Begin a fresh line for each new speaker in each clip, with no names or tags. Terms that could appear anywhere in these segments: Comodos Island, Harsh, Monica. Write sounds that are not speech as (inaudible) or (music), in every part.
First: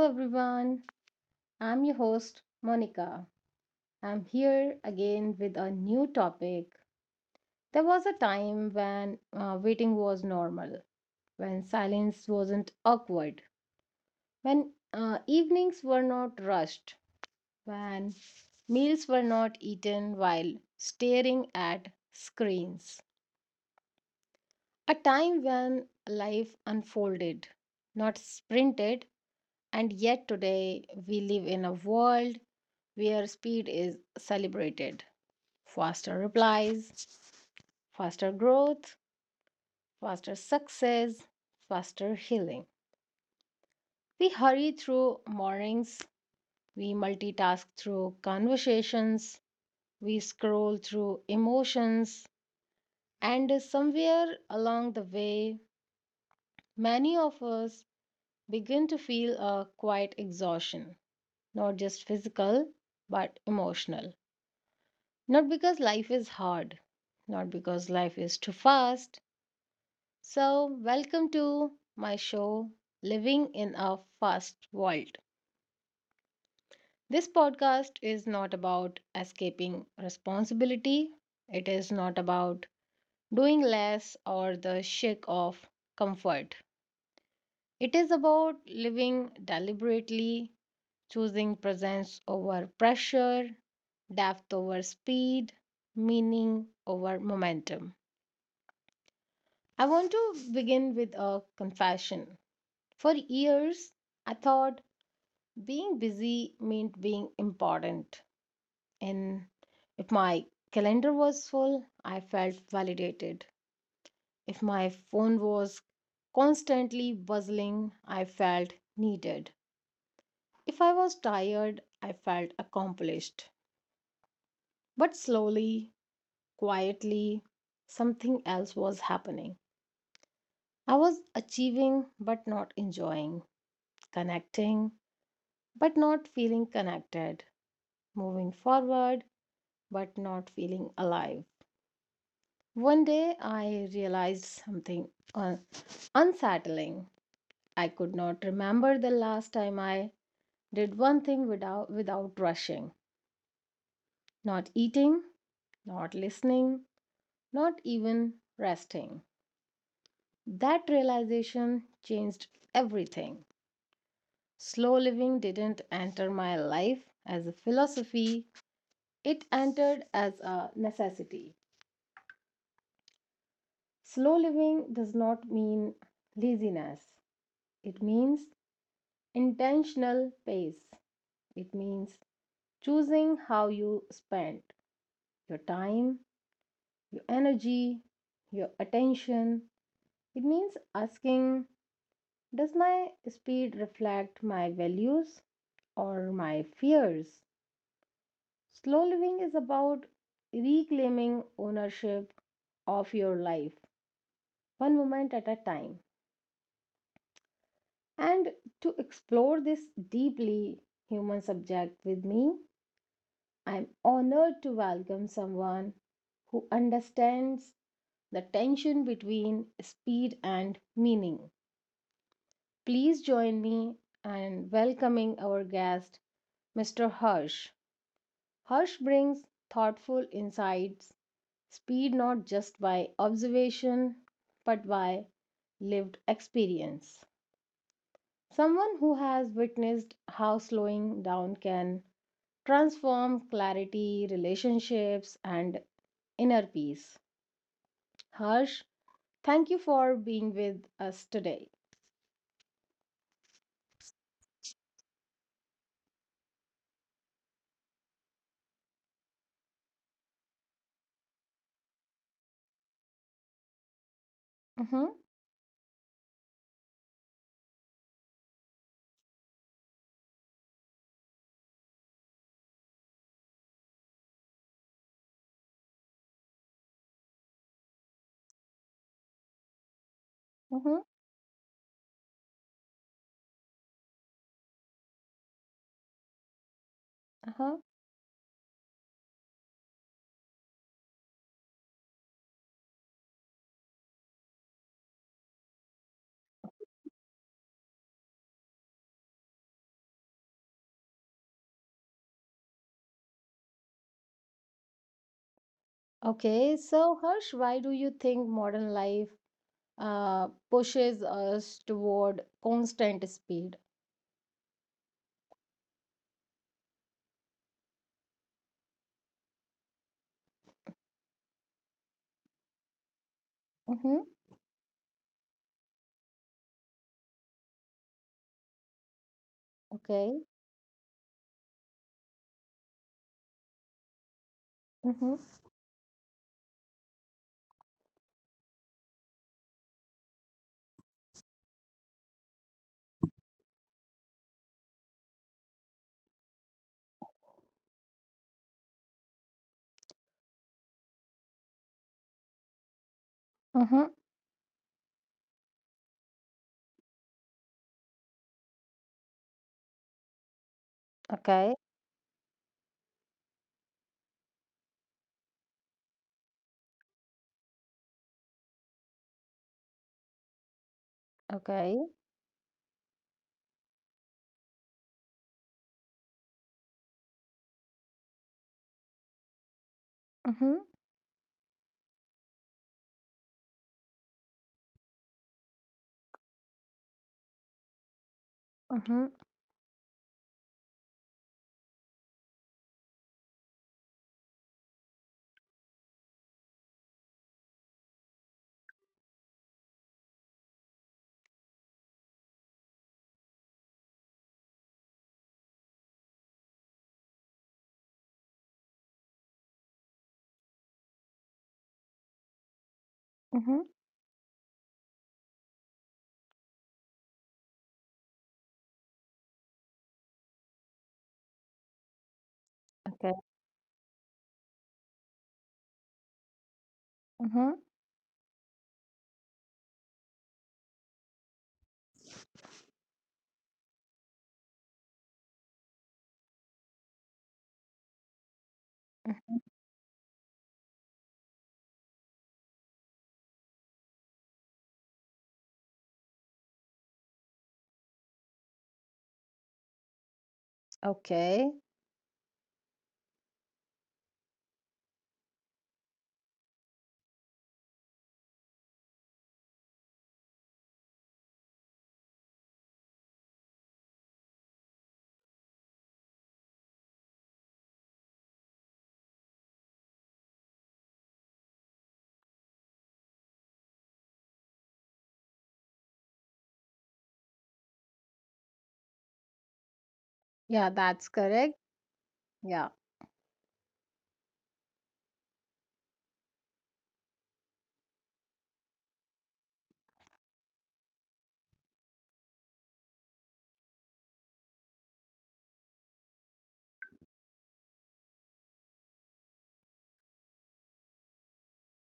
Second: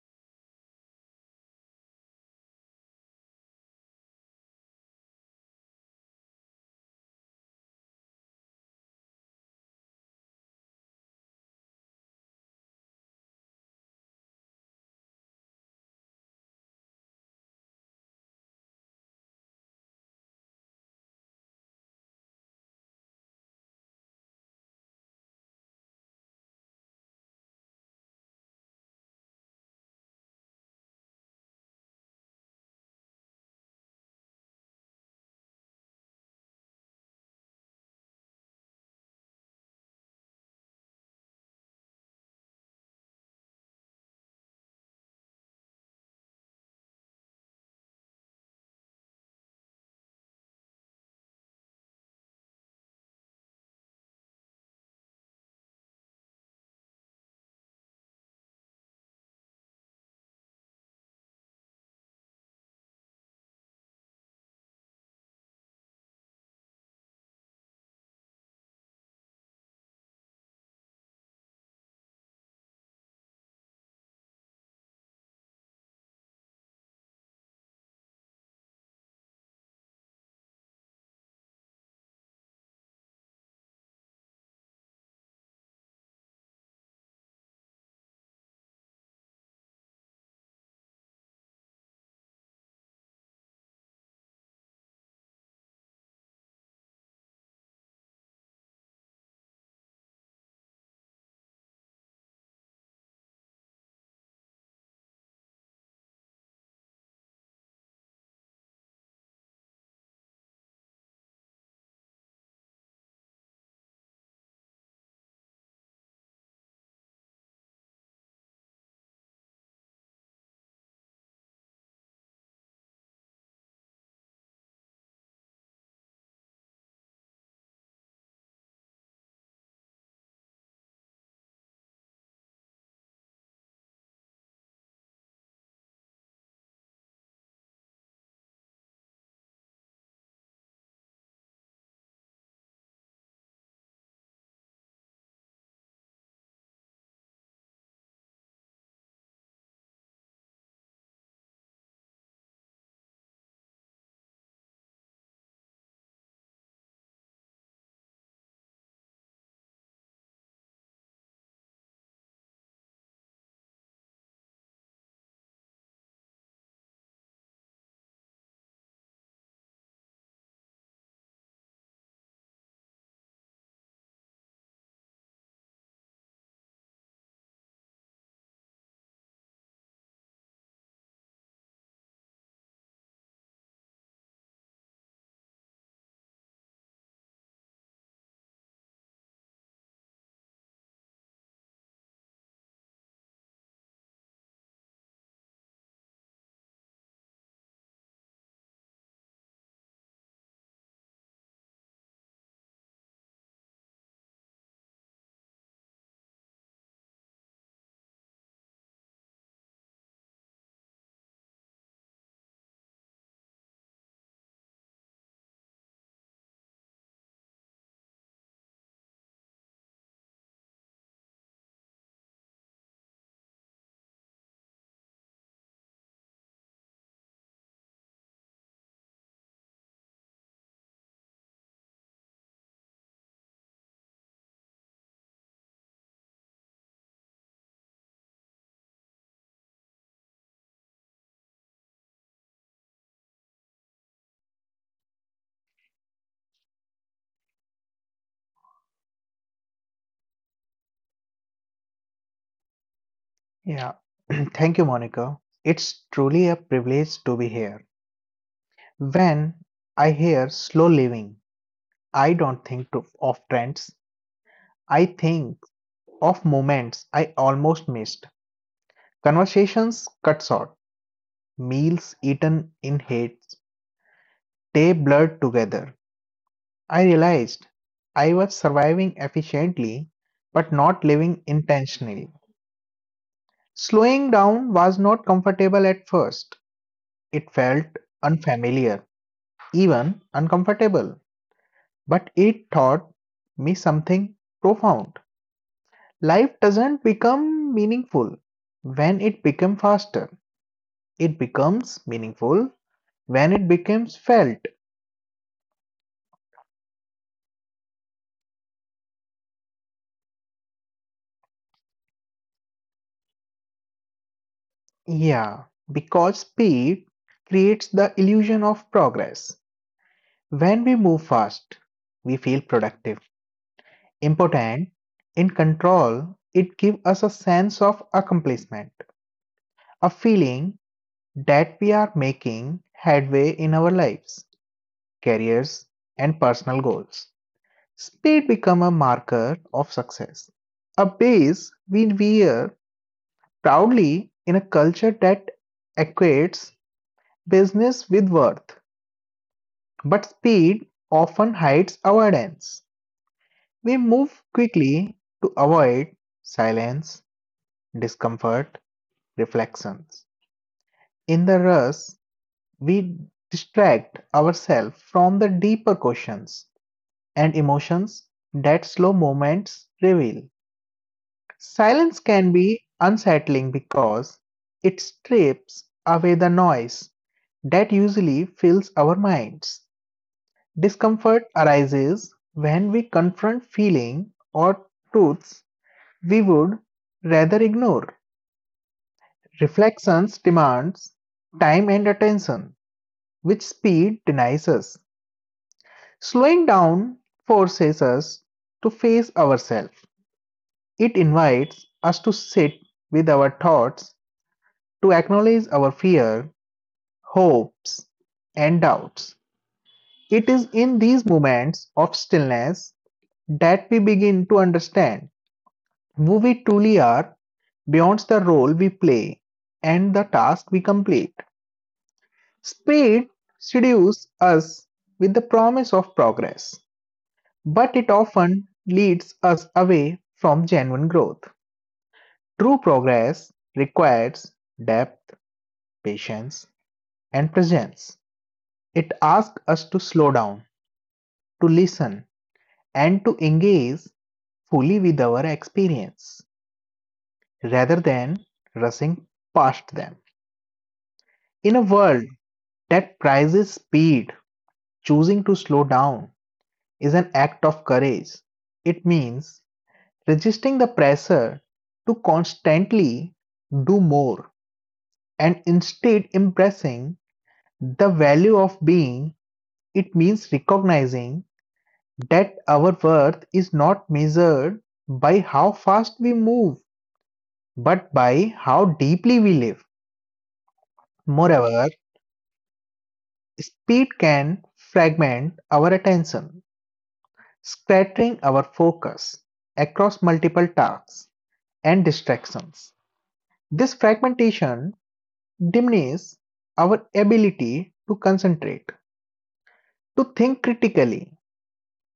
everyone. I'm your host, Monica. I'm here again with a new topic. There was a time when waiting was normal, when silence wasn't awkward, when evenings were not rushed, when meals were not eaten while staring at screens. A time when life unfolded, not sprinted, and yet today we live in a world where speed is celebrated. Faster replies, faster growth, faster success, faster healing. We hurry through mornings, we multitask through conversations, we scroll through emotions, and somewhere along the way, many of us begin to feel a quiet exhaustion, not just physical, but emotional. Not because life is hard, not because life is too fast. So, welcome to my show, Living in a Fast World. This podcast is not about escaping responsibility, it is not about doing less or the chic of comfort. It is about living deliberately, choosing presence over pressure, depth over speed, meaning over momentum. I want to begin with a confession. For years, I thought being busy meant being important, and if my calendar was full, I felt validated. If my phone was constantly buzzing, I felt needed. If I was tired, I felt accomplished. But slowly, quietly, something else was happening. I was achieving but not enjoying, connecting but not feeling connected, moving forward but not feeling alive. One day I realized something un- unsettling. I could not remember the last time I did one thing without rushing. Not eating, not listening, not even resting. That realization changed everything. Slow living didn't enter my life as a philosophy, it entered as a necessity. Slow living does not mean laziness, it means intentional pace. It means choosing how you spend your time, your energy, your attention. It means asking, does my speed reflect my values or my fears? Slow living is about reclaiming ownership of your life, one moment at a time. And to explore this deeply human subject with me, I'm honored to welcome someone who understands the tension between speed and meaning. Please join me in welcoming our guest, Mr. Harsh. Harsh brings thoughtful insights, speed not just by observation, but by lived experience. Someone who has witnessed how slowing down can transform clarity, relationships, and inner peace. Harsh, thank you for being with us today.
Yeah. (clears throat) Thank you, Monica. It's truly a privilege to be here. When I hear slow living, I don't think of trends. I
Mm-hmm,
think of moments I almost missed. Conversations cut short, meals eaten in haste, day blurred together. I realized I was surviving efficiently but not
mm-hmm,
living intentionally. Slowing down was not comfortable at first. It
uh-huh.
felt unfamiliar even uncomfortable. But it taught me something profound. Life doesn't become meaningful when it becomes faster. It becomes meaningful when it becomes felt.
Okay, so Harsh, why do you think modern life pushes us toward constant speed?
Yeah, because speed creates the illusion of progress. When we move fast, we feel productive,
Mm-hmm,
important, in control. It gives us a sense of accomplishment, a
okay,
feeling that we are making headway in our lives,
mm-hmm,
careers, and personal goals. Speed becomes a marker of success, a base we wear proudly in a culture that equates business with worth. But speed often hides avoidance. We
mm-hmm,
move quickly to avoid silence, discomfort, reflections. In the
okay,
rush, we distract ourselves from the deeper questions and emotions that slow moments reveal.
okay,
Silence can be unsettling because it strips away the noise that usually fills our minds.
mm-hmm,
Discomfort arises when we confront feelings or truths we would rather ignore.
mm-hmm,
Reflections demands time and attention, which speed denies us. Slowing down forces us to face ourselves. It invites us to sit with our thoughts, to acknowledge our fear, hopes, and doubts. It is in these moments of stillness
mm-hmm,
that we begin to understand who we truly are beyond the role we play and the task we complete. Speed
okay,
seduces us with the promise of progress,
mm-hmm,
but it often leads us away from genuine growth. True progress requires depth, patience, and presence. It asks
mm-hmm,
us to slow down, to listen, and to engage fully with our experience rather than rushing past them. In
okay.
a world that prizes speed, choosing to slow down is an act of courage. It means resisting the pressure to constantly do more and instead embracing the value of being. It means recognizing that our worth is not measured by how fast we move, but by how deeply we live.
Yeah, that's correct.
Moreover,
Yeah,
speed can fragment our attention, scattering our focus across multiple tasks and distractions. This fragmentation diminish our ability to concentrate, to think critically,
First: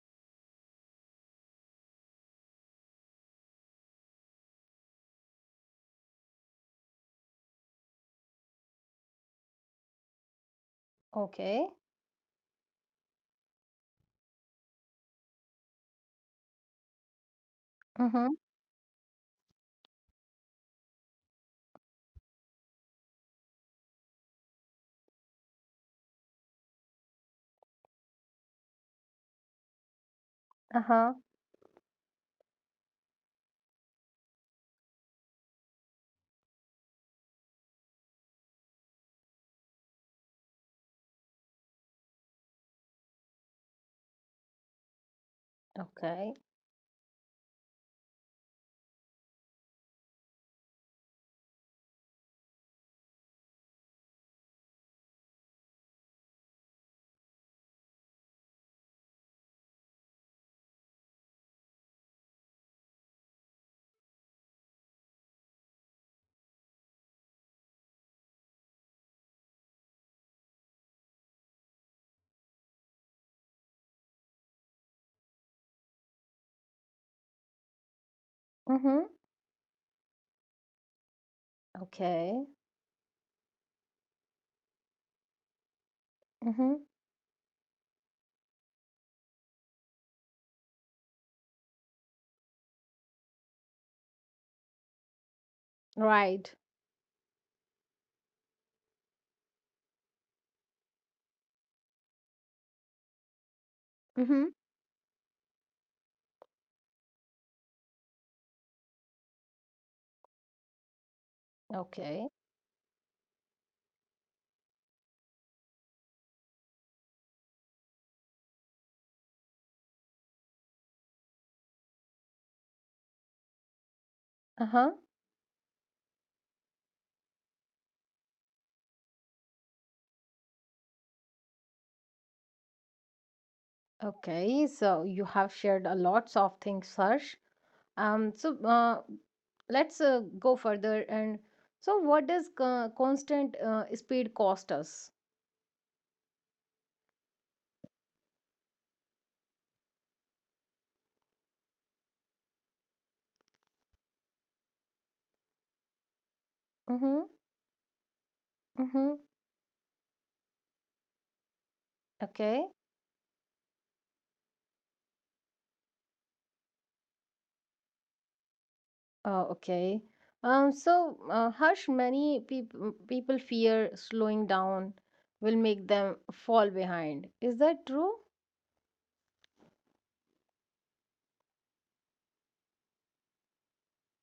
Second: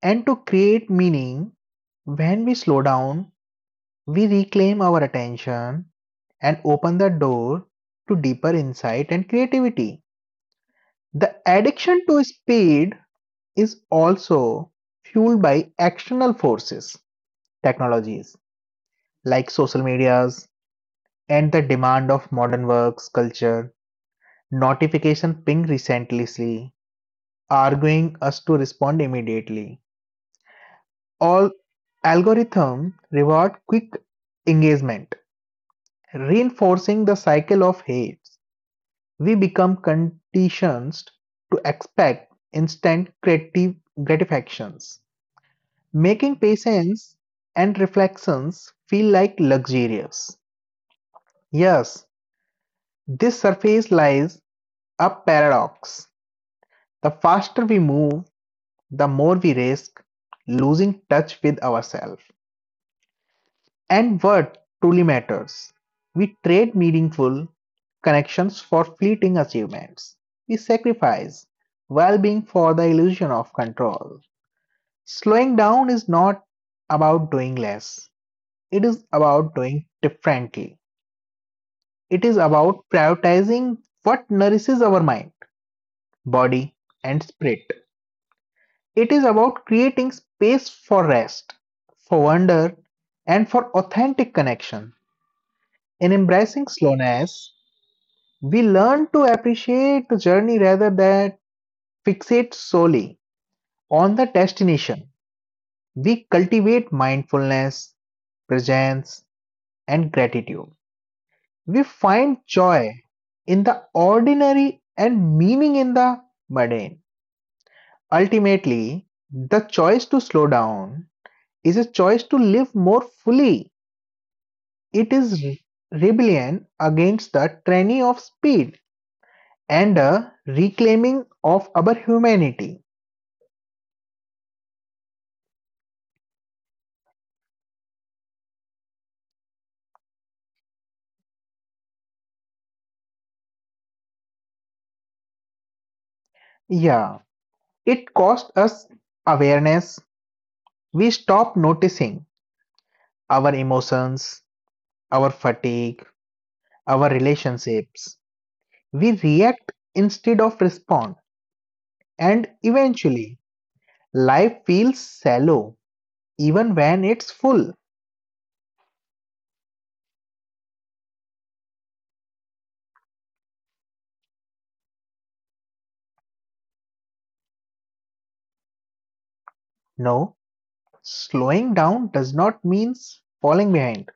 and to create meaning. When we slow down, we reclaim our attention and open the door to deeper insight and creativity. The
okay,
addiction to speed is also fueled by external forces,
mm-hmm,
technologies like social medias and the demand of modern works culture. Notification ping recently arguing us to respond immediately.
uh-huh,
All algorithm reward quick engagement, reinforcing the cycle of hate. We become conditioned to expect instant creative gratifications,
okay,
making patience and reflections feel like luxurious. Yes, this surface lies a paradox. The faster we move, the more we risk losing touch with ourselves and what truly matters. We trade meaningful connections for fleeting achievements. We sacrifice well being for the illusion of control. Slowing down is not about doing less, it
mm-hmm,
is about doing differently. It is
okay,
about prioritizing what nourishes our mind,
mm-hmm,
body, and spirit. It is about creating space for rest, for wonder, and for authentic connection. In
right,
embracing slowness, we learn to appreciate the journey rather than fixate solely on the
mm-hmm,
destination. We cultivate mindfulness, presence, and gratitude. We
okay.
find joy in the ordinary and meaning in the mundane. Ultimately, the choice to slow down is a choice to live more fully.
Uh-huh.
It is rebellion against the tyranny of speed and a reclaiming of our humanity.
Okay. So you have shared a lots of things, Harsh. Um, so uh, let's go further. And so what does constant speed cost us?
Yeah. It costs us awareness. We stop noticing our emotions, our fatigue, our
Mm-hmm.
relationships.
Mm-hmm.
We react instead of respond. And
Okay.
eventually, life feels shallow even when it's full.
Okay. Harsh, many people fear slowing down will make them fall behind. Is that true?
No, slowing down does not mean falling behind.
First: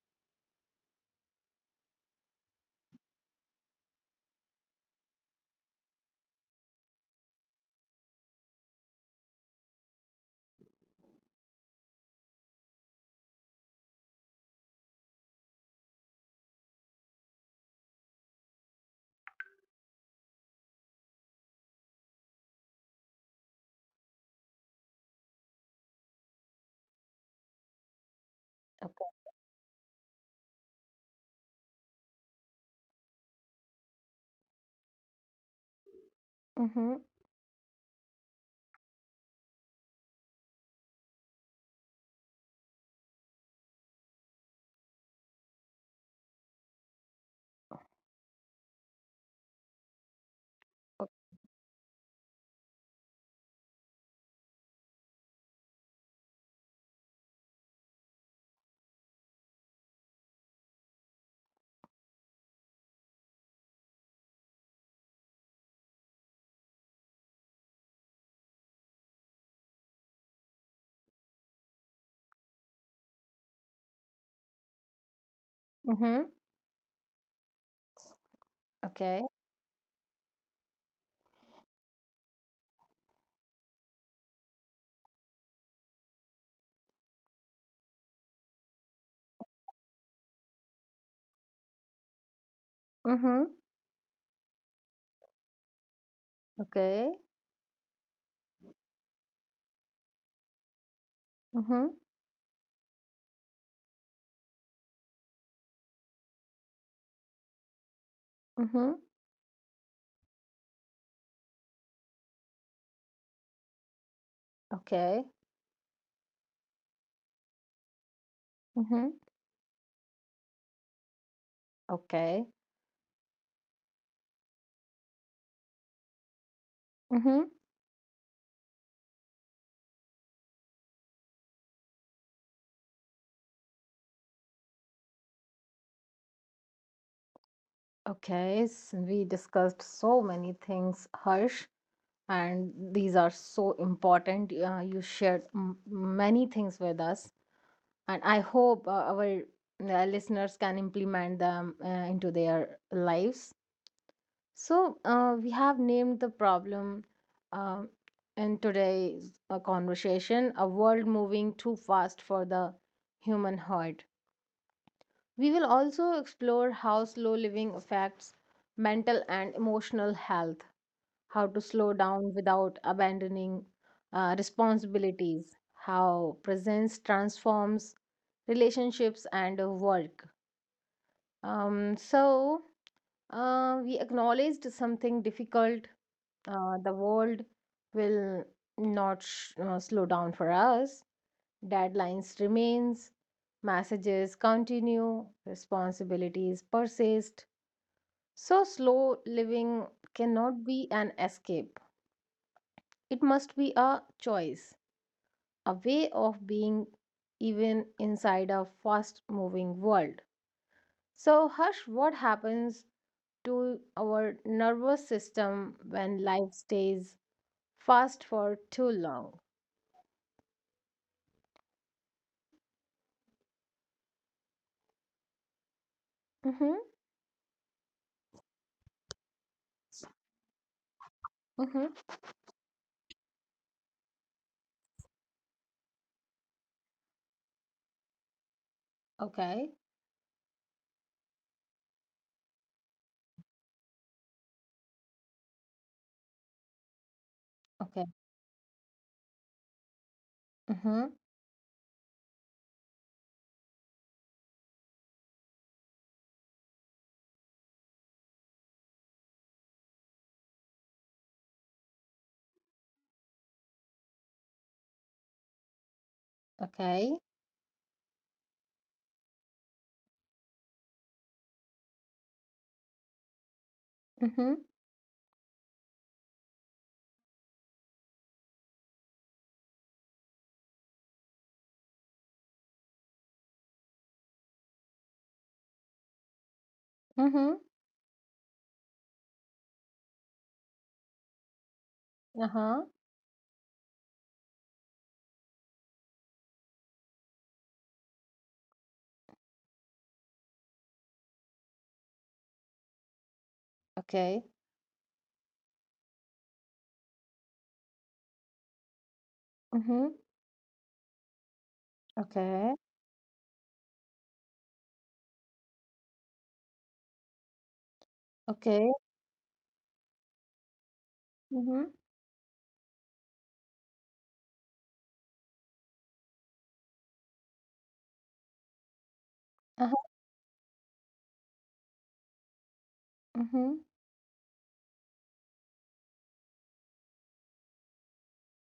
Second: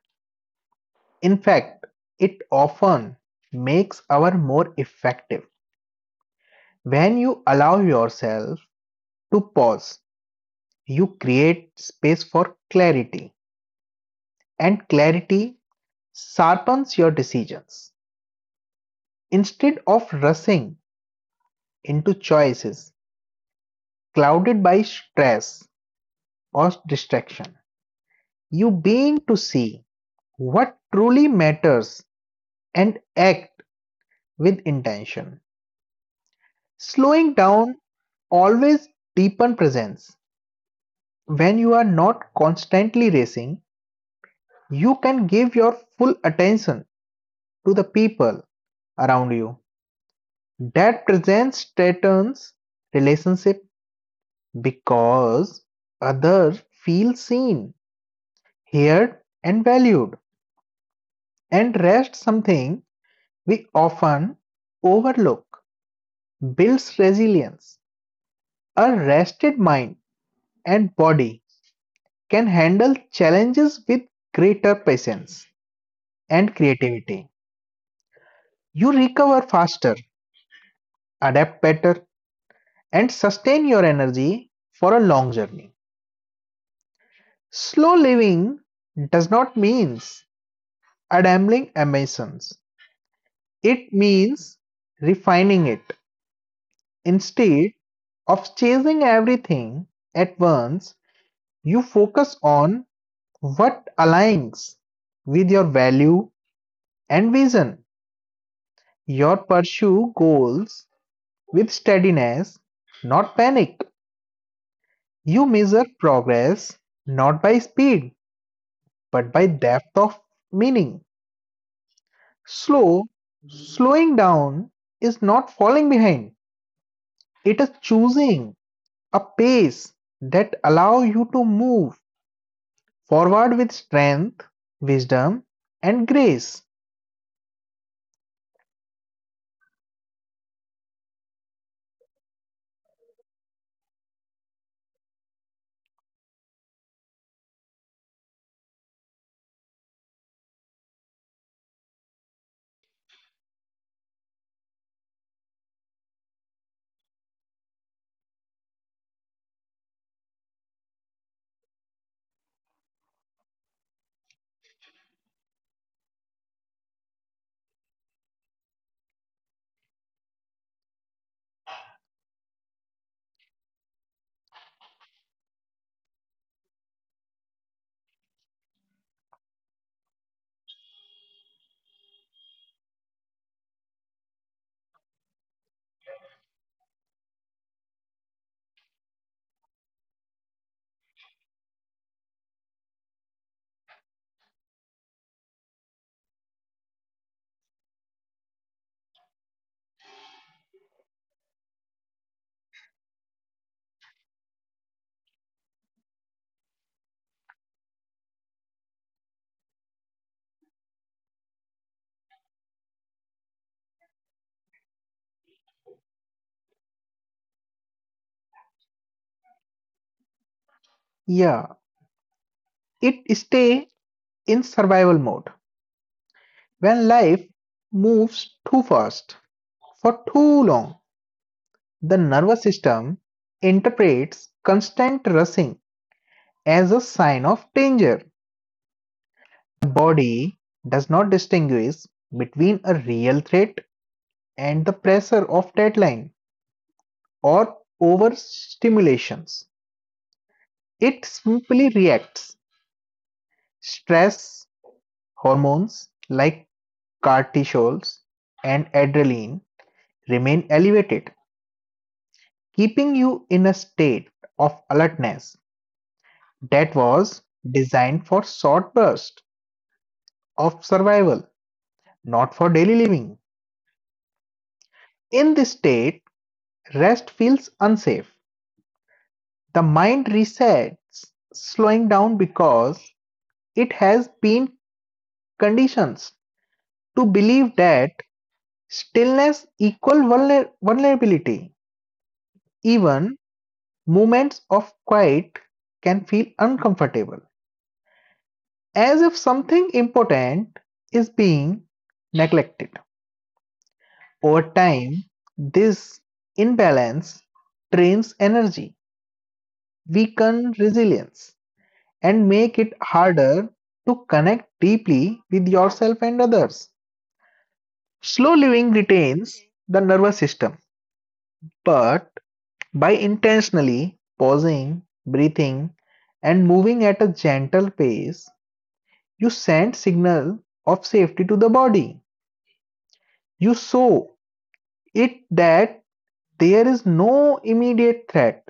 In fact, it often makes our more effective. When you allow yourself to pause, you create space for clarity, and clarity sharpens your decisions. Instead of rushing into choices clouded by stress or distraction, you
Okay.
begin to see what truly matters and act with intention.
Mm-hmm.
Slowing down always deepens presence. When you are not constantly racing, you can give your full attention to the people around you. That presence strengthens relationship because others feel seen, heard, and valued. And rest, something we often overlook, builds resilience. A rested mind and body can handle challenges with greater patience
Mm-hmm.
and creativity. You
Okay.
recover faster, adapt better, and sustain your energy for a long journey. Slow living does not mean a ambling emissions.
Mm-hmm.
It means refining it.
Okay.
Instead of chasing everything at once, you
Mm-hmm.
focus on what aligns with your value and vision.
Mm-hmm.
Your pursue goals with steadiness, not panic.
Okay.
You measure progress not by speed,
Mm-hmm.
but by depth of meaning.
Okay.
Slow, slowing down is not falling behind,
Mm-hmm.
it is choosing a pace that allow you to move forward with strength, wisdom, and grace.
We discussed so many things, Harsh, and these are so important. You shared many things with us, and I hope our listeners can implement them into their lives. We have named the problem um in today's conversation, a world moving too fast for the human heart. We will also explore how slow living affects mental and emotional health, how to slow down without abandoning responsibilities, how presence transforms relationships and work. Um, so, we acknowledged something difficult. The world will not slow down for us. Deadlines remains, messages continue, responsibilities persist. So, slow living cannot be an escape. It must be a choice, a way of being even inside a fast moving world. So, Harsh, what happens to our nervous system when life stays fast for too long?
Yeah, it stay in survival mode.
Mm-hmm,
When life moves too fast for too long,
mm-hmm.
the nervous system interprets constant rushing as a sign of danger.
Okay,
The body does not distinguish between a real threat and the pressure of deadline or
okay.
overstimulations.
Mm-hmm,
It simply reacts stress hormones like cortisols and adrenaline remain elevated, keeping you in a state of alertness that
okay.
was designed for short bursts of survival, not for daily living.
Mm-hmm,
In this state, rest feels unsafe. The mind resets, slowing down because it has been conditioned to
mm-hmm.
believe that stillness equal vulnerability.
Uh-huh.
Even moments of quiet can feel uncomfortable, as if something important is being neglected.
Okay.
Over time, this imbalance drains energy,
Mm-hmm,
weakens resilience, and
okay.
make it harder to connect deeply with yourself and others. Slow
Okay.
living retains the nervous system,
Mm-hmm,
but by intentionally pausing, breathing, and moving at a gentle pace, you send
uh-huh.
signal of safety to the body.
Mm-hmm,
You show it that there is no immediate threat,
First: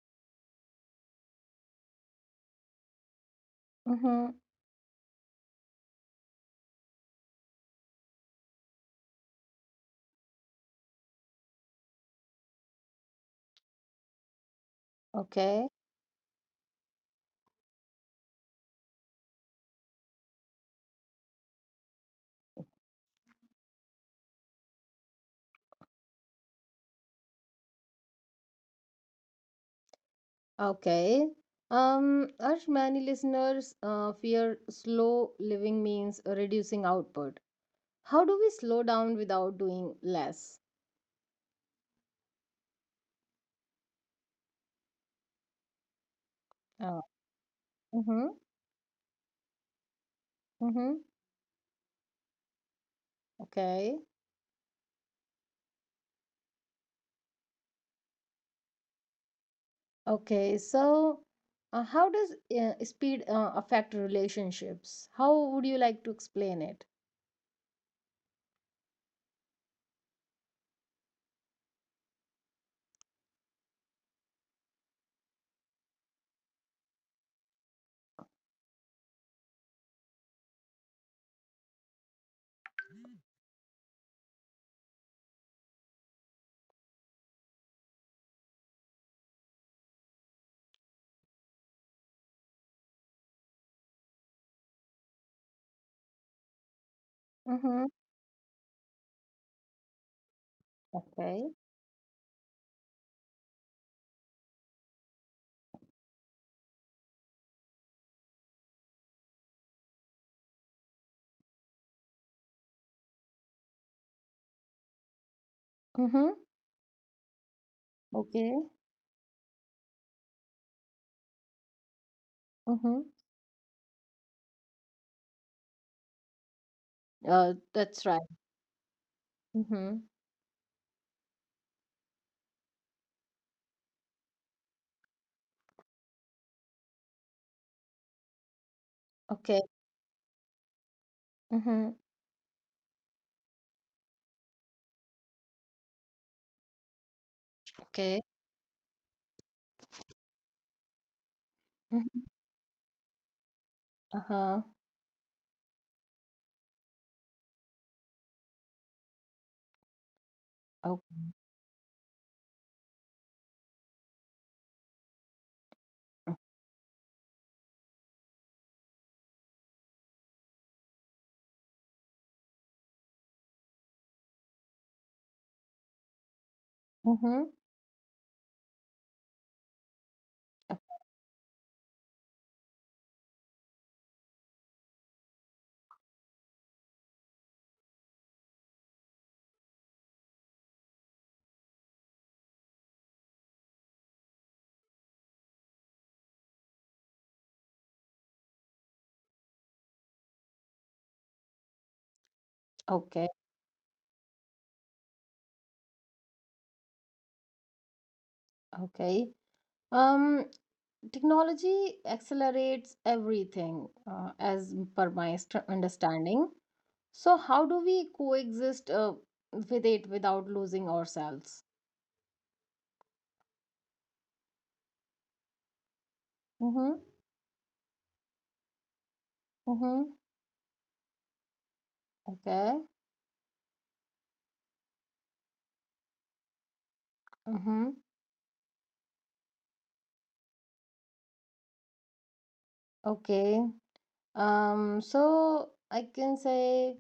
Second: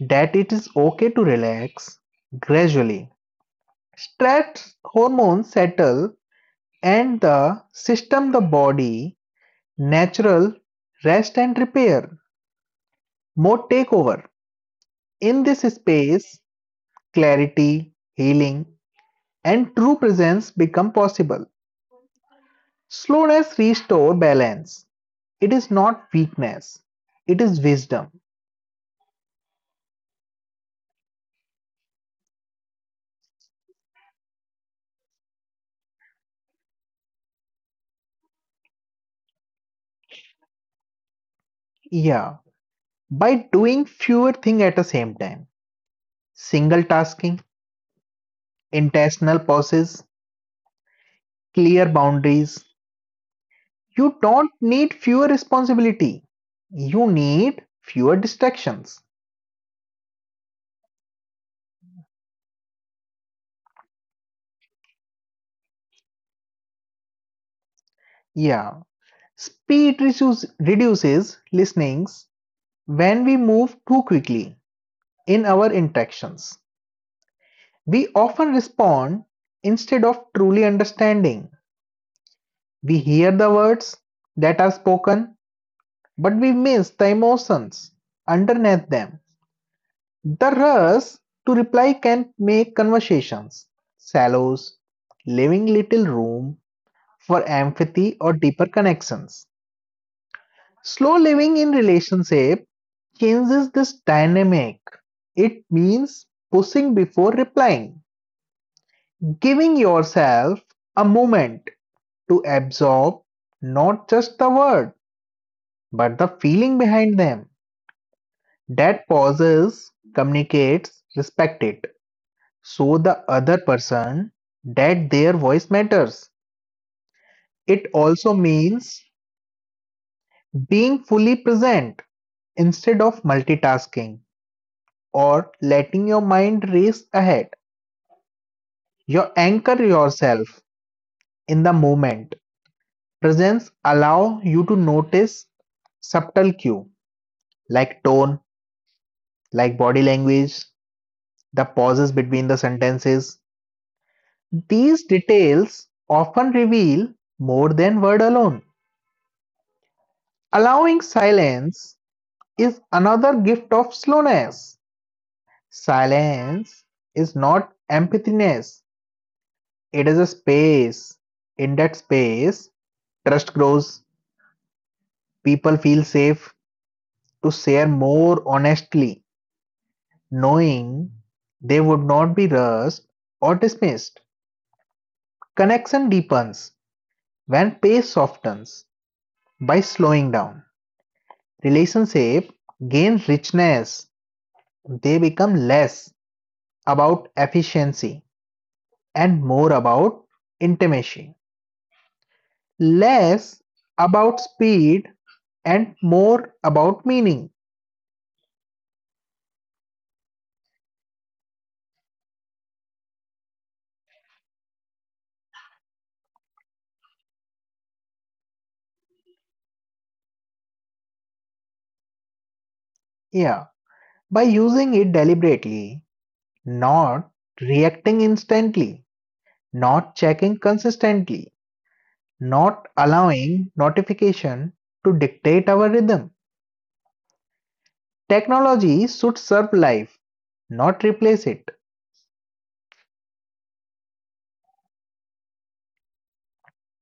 that it is okay to relax gradually.
mm-hmm.
Stress hormones settle and the system the body natural rest and repair mode take over. In this
Okay,
space, clarity, healing, and true presence become possible. Slowness restore balance. It is not weakness. It is wisdom.
okay. As many listeners fear slow living means reducing output. How do we slow down without doing less?
Yeah. By doing fewer things at the same time. Single
Uh,
tasking,
mm-hmm,
intentional pauses,
mm-hmm.
clear boundaries.
Okay,
You don't need fewer responsibility. You need fewer distractions.
okay. So, how does speed affect relationships? How would you like to explain it?
Yeah. Speed reduces listenings when we move too quickly in our interactions. We often respond instead of truly understanding. We hear the words that are spoken, but we miss the emotions underneath them. The rush to reply can make conversations shallow, leaving little room for
Mm-hmm.
empathy or deeper connections. Slow
Okay.
living in relationship changes this dynamic. It means pushing before replying, giving yourself a moment to absorb not just the word, but the
Mm-hmm.
feeling behind them.
Okay.
That pauses, communicates, respect it. So
Mm-hmm.
the other person that their voice matters. It
That's right.
also means
Mm-hmm.
being fully present instead of multitasking or letting your mind race ahead. You
Okay.
anchor yourself in the
Mm-hmm.
moment. Presence allows you to notice subtle cue like
Okay.
tone, like body language, the pauses
Mm-hmm.
between the sentences.
Uh-huh.
These details often reveal more than word alone. Allowing
Okay.
silence is another gift of slowness. Silence is not emptiness, it is a space. In that space, trust grows, people feel safe
Mm-hmm.
to share more honestly, knowing they would not be rushed or dismissed. Connection deepens when pace softens. By slowing down, relationships gain richness. They become less about efficiency and more about intimacy,
Okay,
less about speed and more about meaning.
okay. Um, technology accelerates everything, as per my understanding. So, how do we coexist with it without losing ourselves?
Yeah, by using it deliberately,
Mm-hmm.
not reacting instantly,
Mm-hmm.
not checking consistently,
Okay.
not allowing notification to dictate our rhythm.
Mm-hmm.
Technology should serve life, not replace it.
Okay. I can say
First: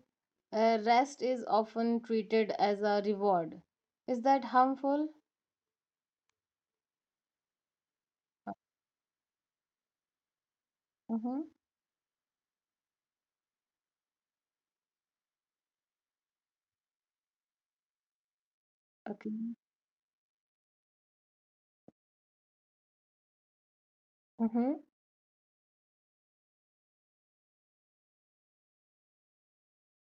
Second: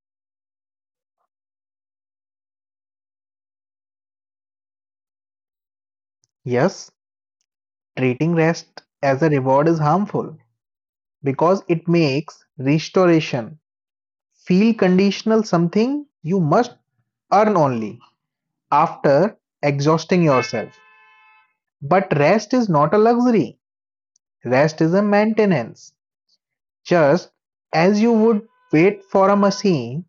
rest is often treated as a reward. Is that harmful?
Yes, treating
Uh,
rest as a reward is harmful
Mm-hmm.
because it makes restoration feel conditional something you must earn only
Okay.
after exhausting yourself. But rest is not a luxury,
Mm-hmm.
rest is a maintenance. Just as you would wait for a machine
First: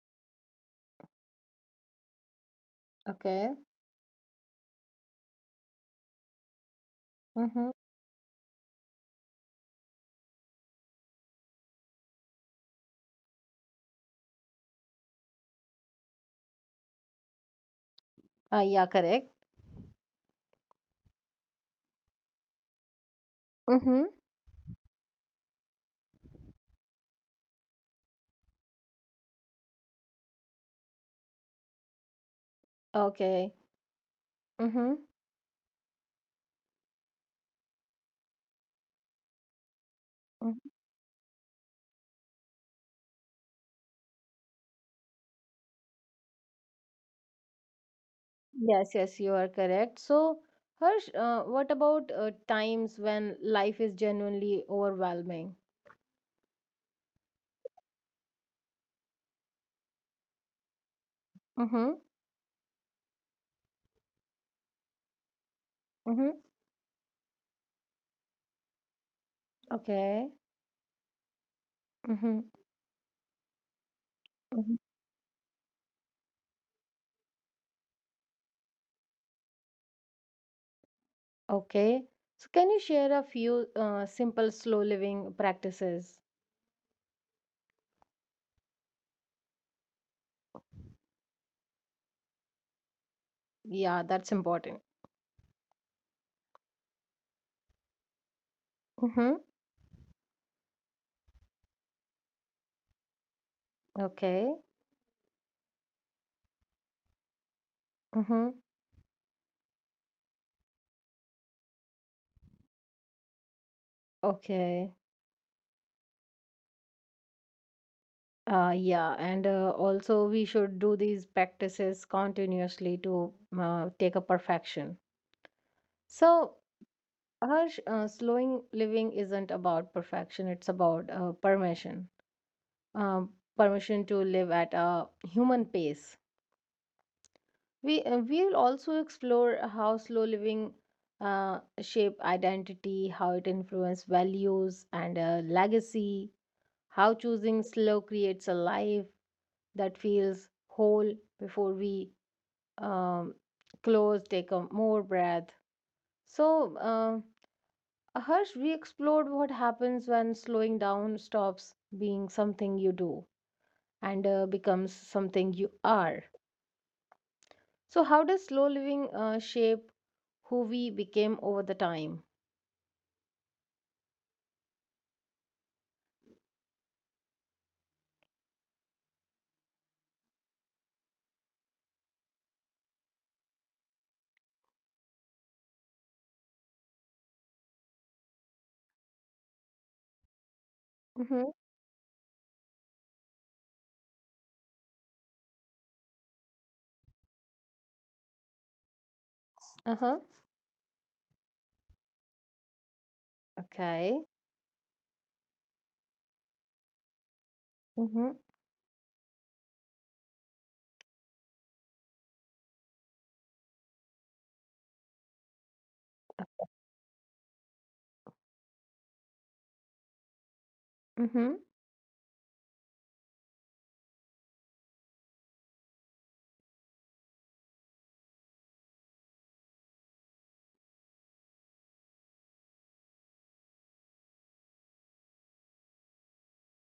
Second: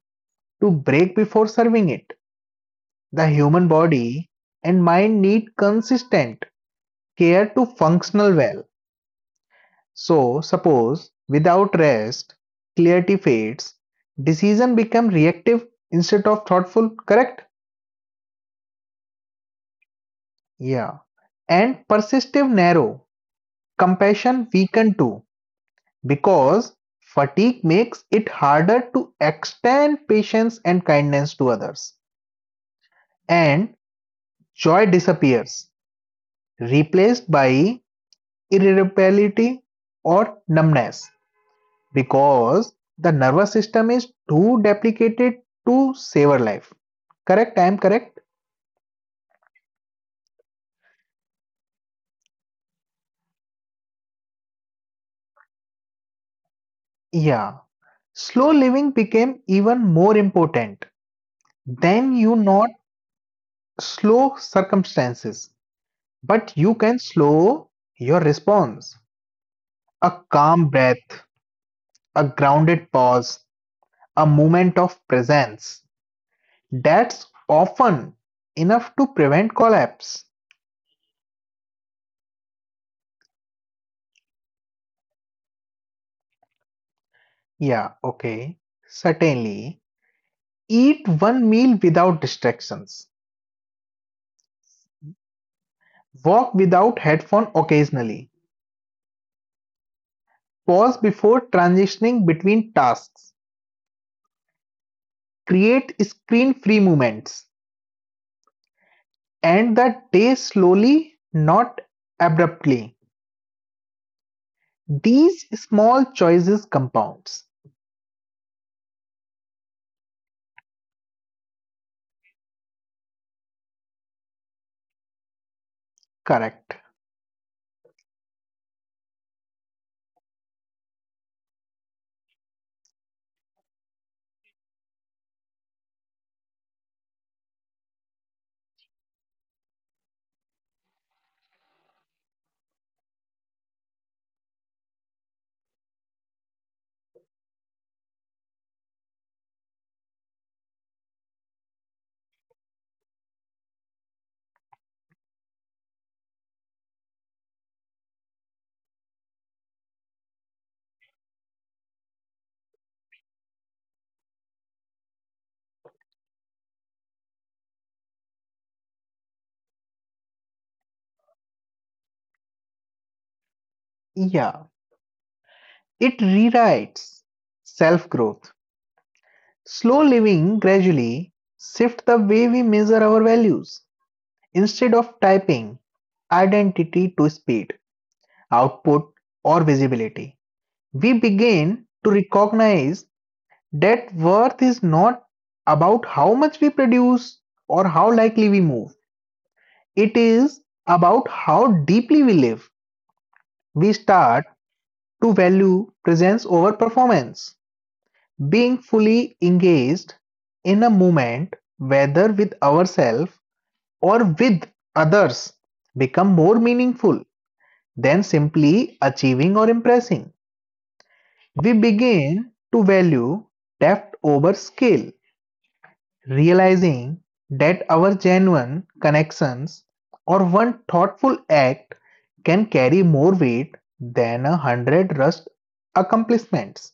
to break before serving it, the
Okay.
human body and mind need consistent care to
Mm-hmm.
functional well. So, suppose without rest, clarity fades, decision become reactive instead of thoughtful, correct?
Yeah, correct.
Yeah. And persistive narrow,
Mm-hmm.
compassion weaken too, because fatigue makes it harder to extend patience and kindness to others.
Okay.
And joy
Mm-hmm.
disappears, replaced by irritability or
Mhm.
numbness, because the nervous system is too deplicated to save our life. Correct? I am correct?
Yes, yes, you are correct. So, Harsh, what about times when life is genuinely overwhelming?
Yeah. Slow living became even more important.
Mm-hmm.
Then you not slow circumstances,
Mm-hmm.
but you can slow your response. A
Okay.
calm breath, a
Mm-hmm.
grounded pause, a
Mm-hmm.
moment of presence. That's often enough to prevent collapse.
Okay. So, can you share a few simple slow living practices?
Yeah, okay. Certainly. Eat one meal without distractions.
Yeah, that's important.
Walk without headphone occasionally.
Mm-hmm.
Pause before transitioning between tasks.
Okay.
Create screen-free moments.
Mm-hmm.
End the day slowly, not abruptly.
Okay.
These small choices compounds.
Yeah, and also we should do these practices continuously to take a perfection. So,
Correct.
Harsh, slowing living isn't about perfection, it's about permission. Um, Permission to live at a human pace. We we'll also explore how slow living shape identity, how it influences values and legacy, how choosing slow creates a life that feels whole before we um, close, take a more breath. So, Harsh, we explored what happens when slowing down stops being something you do and becomes something you are. So, how does slow living shape who we became over the time?
Yeah. It rewrites self-growth. Slow living gradually shifts the way we measure our values. Instead of typing identity to speed, output, or visibility. We
Mm-hmm.
begin to recognize that worth is not about how much we produce or how likely we move,
Uh
it
huh.
is about how deeply we live. We
Okay.
start to value presence over performance,
Mm-hmm.
being fully engaged in a moment, whether with ourselves or with others, become more meaningful than simply achieving or impressing.
Mm-hmm.
We begin to value depth over scale, realizing that our genuine connections or one thoughtful act can carry more weight than a hundred rushed accomplishments.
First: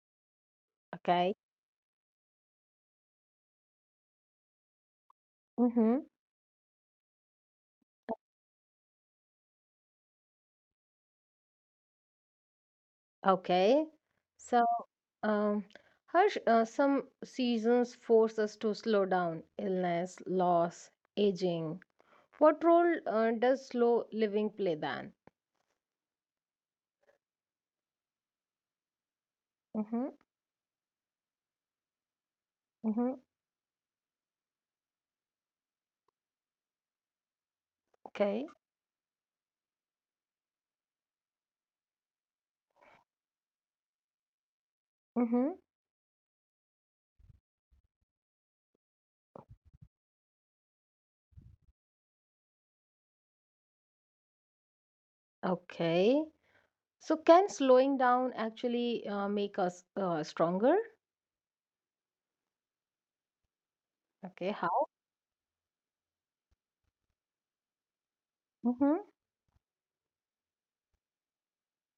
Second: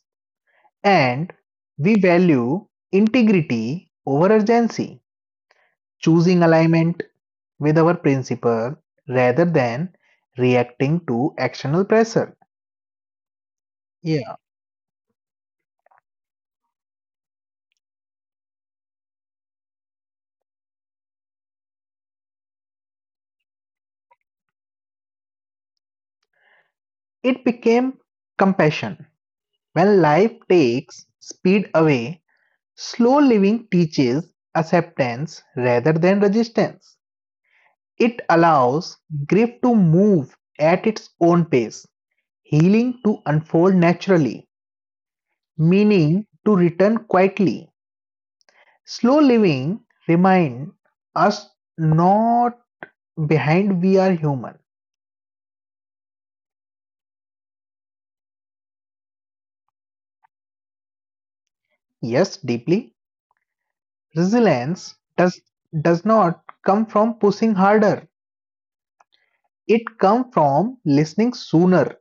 And
Okay.
we value integrity over urgency,
Mm-hmm.
choosing alignment with our principle rather than reacting to external pressure.
Okay.
Yeah.
So, um, Harsh, some seasons force us to slow down, illness, loss, aging. What role does slow living play then?
It became compassion. When
Mm-hmm.
life takes speed away, slow
Mm-hmm.
living teaches acceptance rather than resistance. It
Okay.
allows grief to move at its own pace, healing to unfold naturally,
Mm-hmm.
meaning to return quietly. Slow living reminds us not behind we are human.
Okay. So, can slowing down actually make us stronger?
Yes, deeply.
Okay. How?
Resilience does not come from pushing harder.
Mm-hmm.
It comes from listening sooner.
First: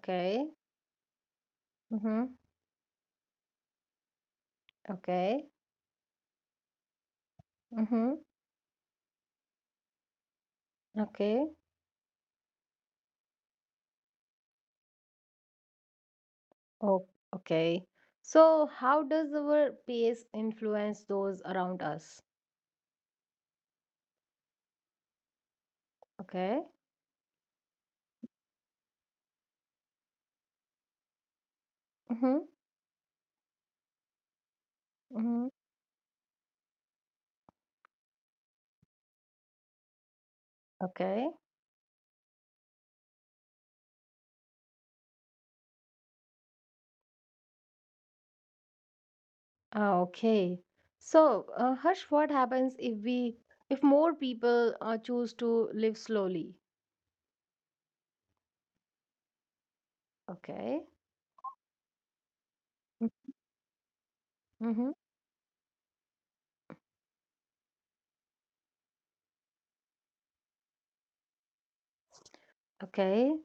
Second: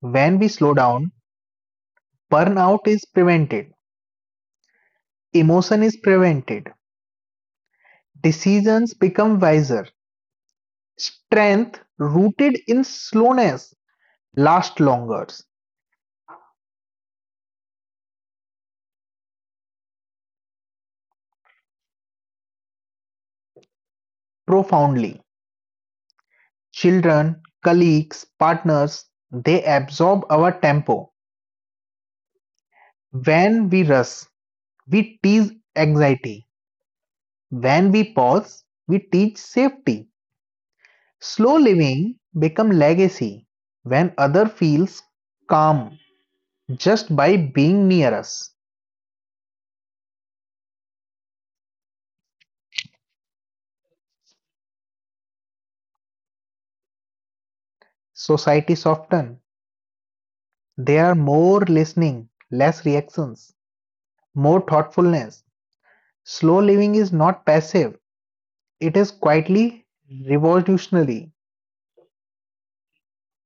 When we slow down,
Mm-hmm.
burnout is prevented,
Okay.
emotion is prevented,
Mm-hmm.
decisions become wiser,
Okay.
strength rooted in slowness lasts longer,
Oh, okay. So, how does our pace influence those around us?
profoundly.
Okay.
Children, colleagues, partners, they absorb our tempo.
Mm-hmm.
When we rush, we tease
Mm-hmm.
anxiety. When we pause, we teach safety.
Okay.
Slow living becomes legacy when other feels calm just by being near us,
Ah, okay. So, Harsh, what happens if more people choose to live slowly?
society soften.
Okay.
There are more listening, less reactions, more
Mm-hmm.
thoughtfulness. Slow living is not passive, it is quietly revolutionary.
Okay.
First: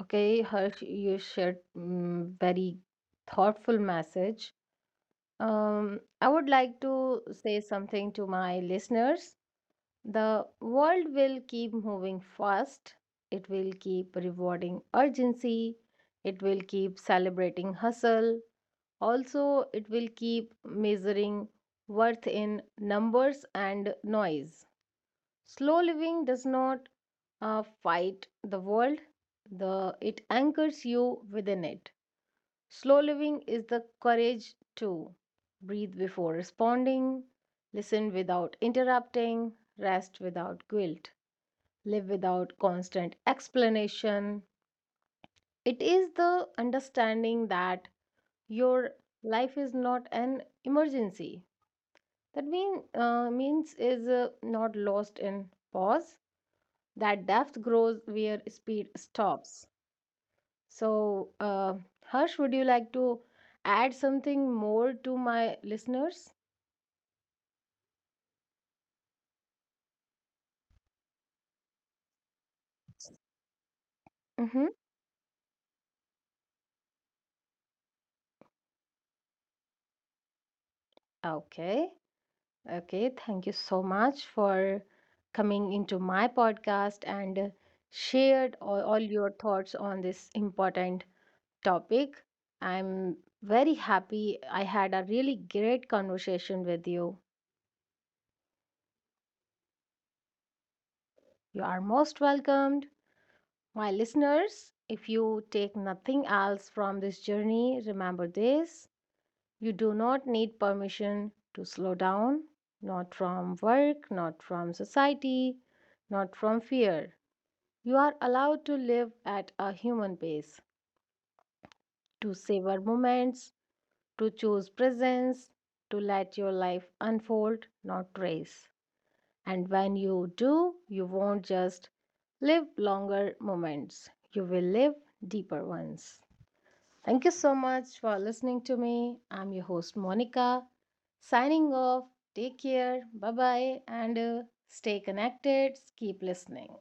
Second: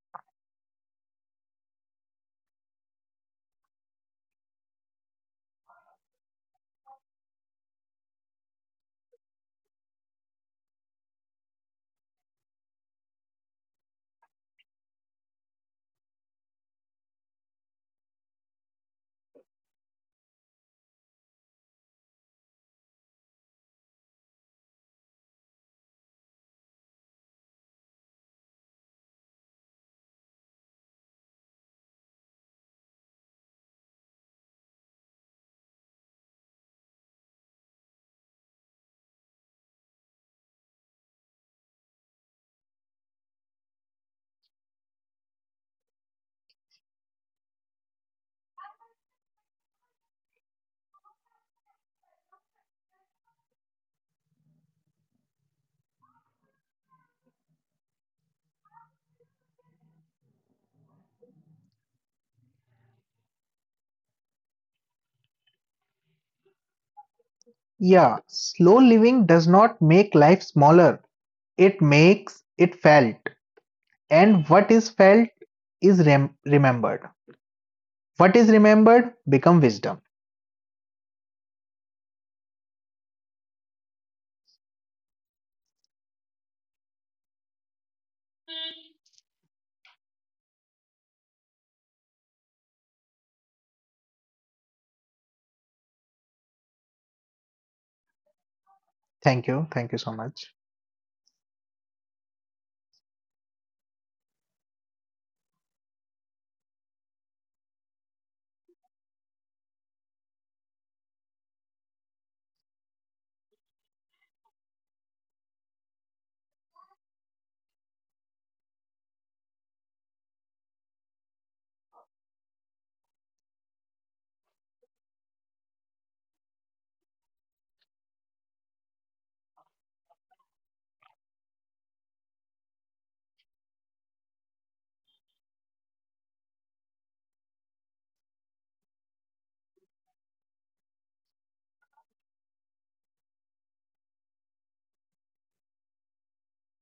Okay, Harsh, you shared very thoughtful message. I would like to say something to my listeners. The world will keep moving fast. It will keep rewarding urgency. It will keep celebrating hustle. Also, it will keep measuring worth in numbers and noise. Slow living does not fight the world, it anchors you within it. Slow living is the courage to breathe before responding, listen without interrupting, rest without guilt, live without constant explanation. It is the understanding that your life is not an emergency. That means is not lost in pause. That depth grows where speed stops. So, Harsh, would you like to add something more to my listeners?
Yeah, slow living does not make life smaller, it makes it felt. And what
Mm-hmm.
is felt is remembered. What is remembered become wisdom.
Okay. Okay. Thank you so much for coming into my podcast and shared all your thoughts on this important topic. I'm very happy, I had a really great conversation with you.
Thank you. Thank you so much.
You are most welcomed. My listeners, if you take nothing else from this journey, remember this, you do not need permission to slow down, not from work, not from society, not from fear. You are allowed to live at a human pace, to savor moments, to choose presence, to let your life unfold, not race. And when you do, you won't just live longer moments, you will live deeper ones. Thank you so much for listening to me. I'm your host, Monica, signing off. Take care. Bye bye. And stay connected. Keep listening.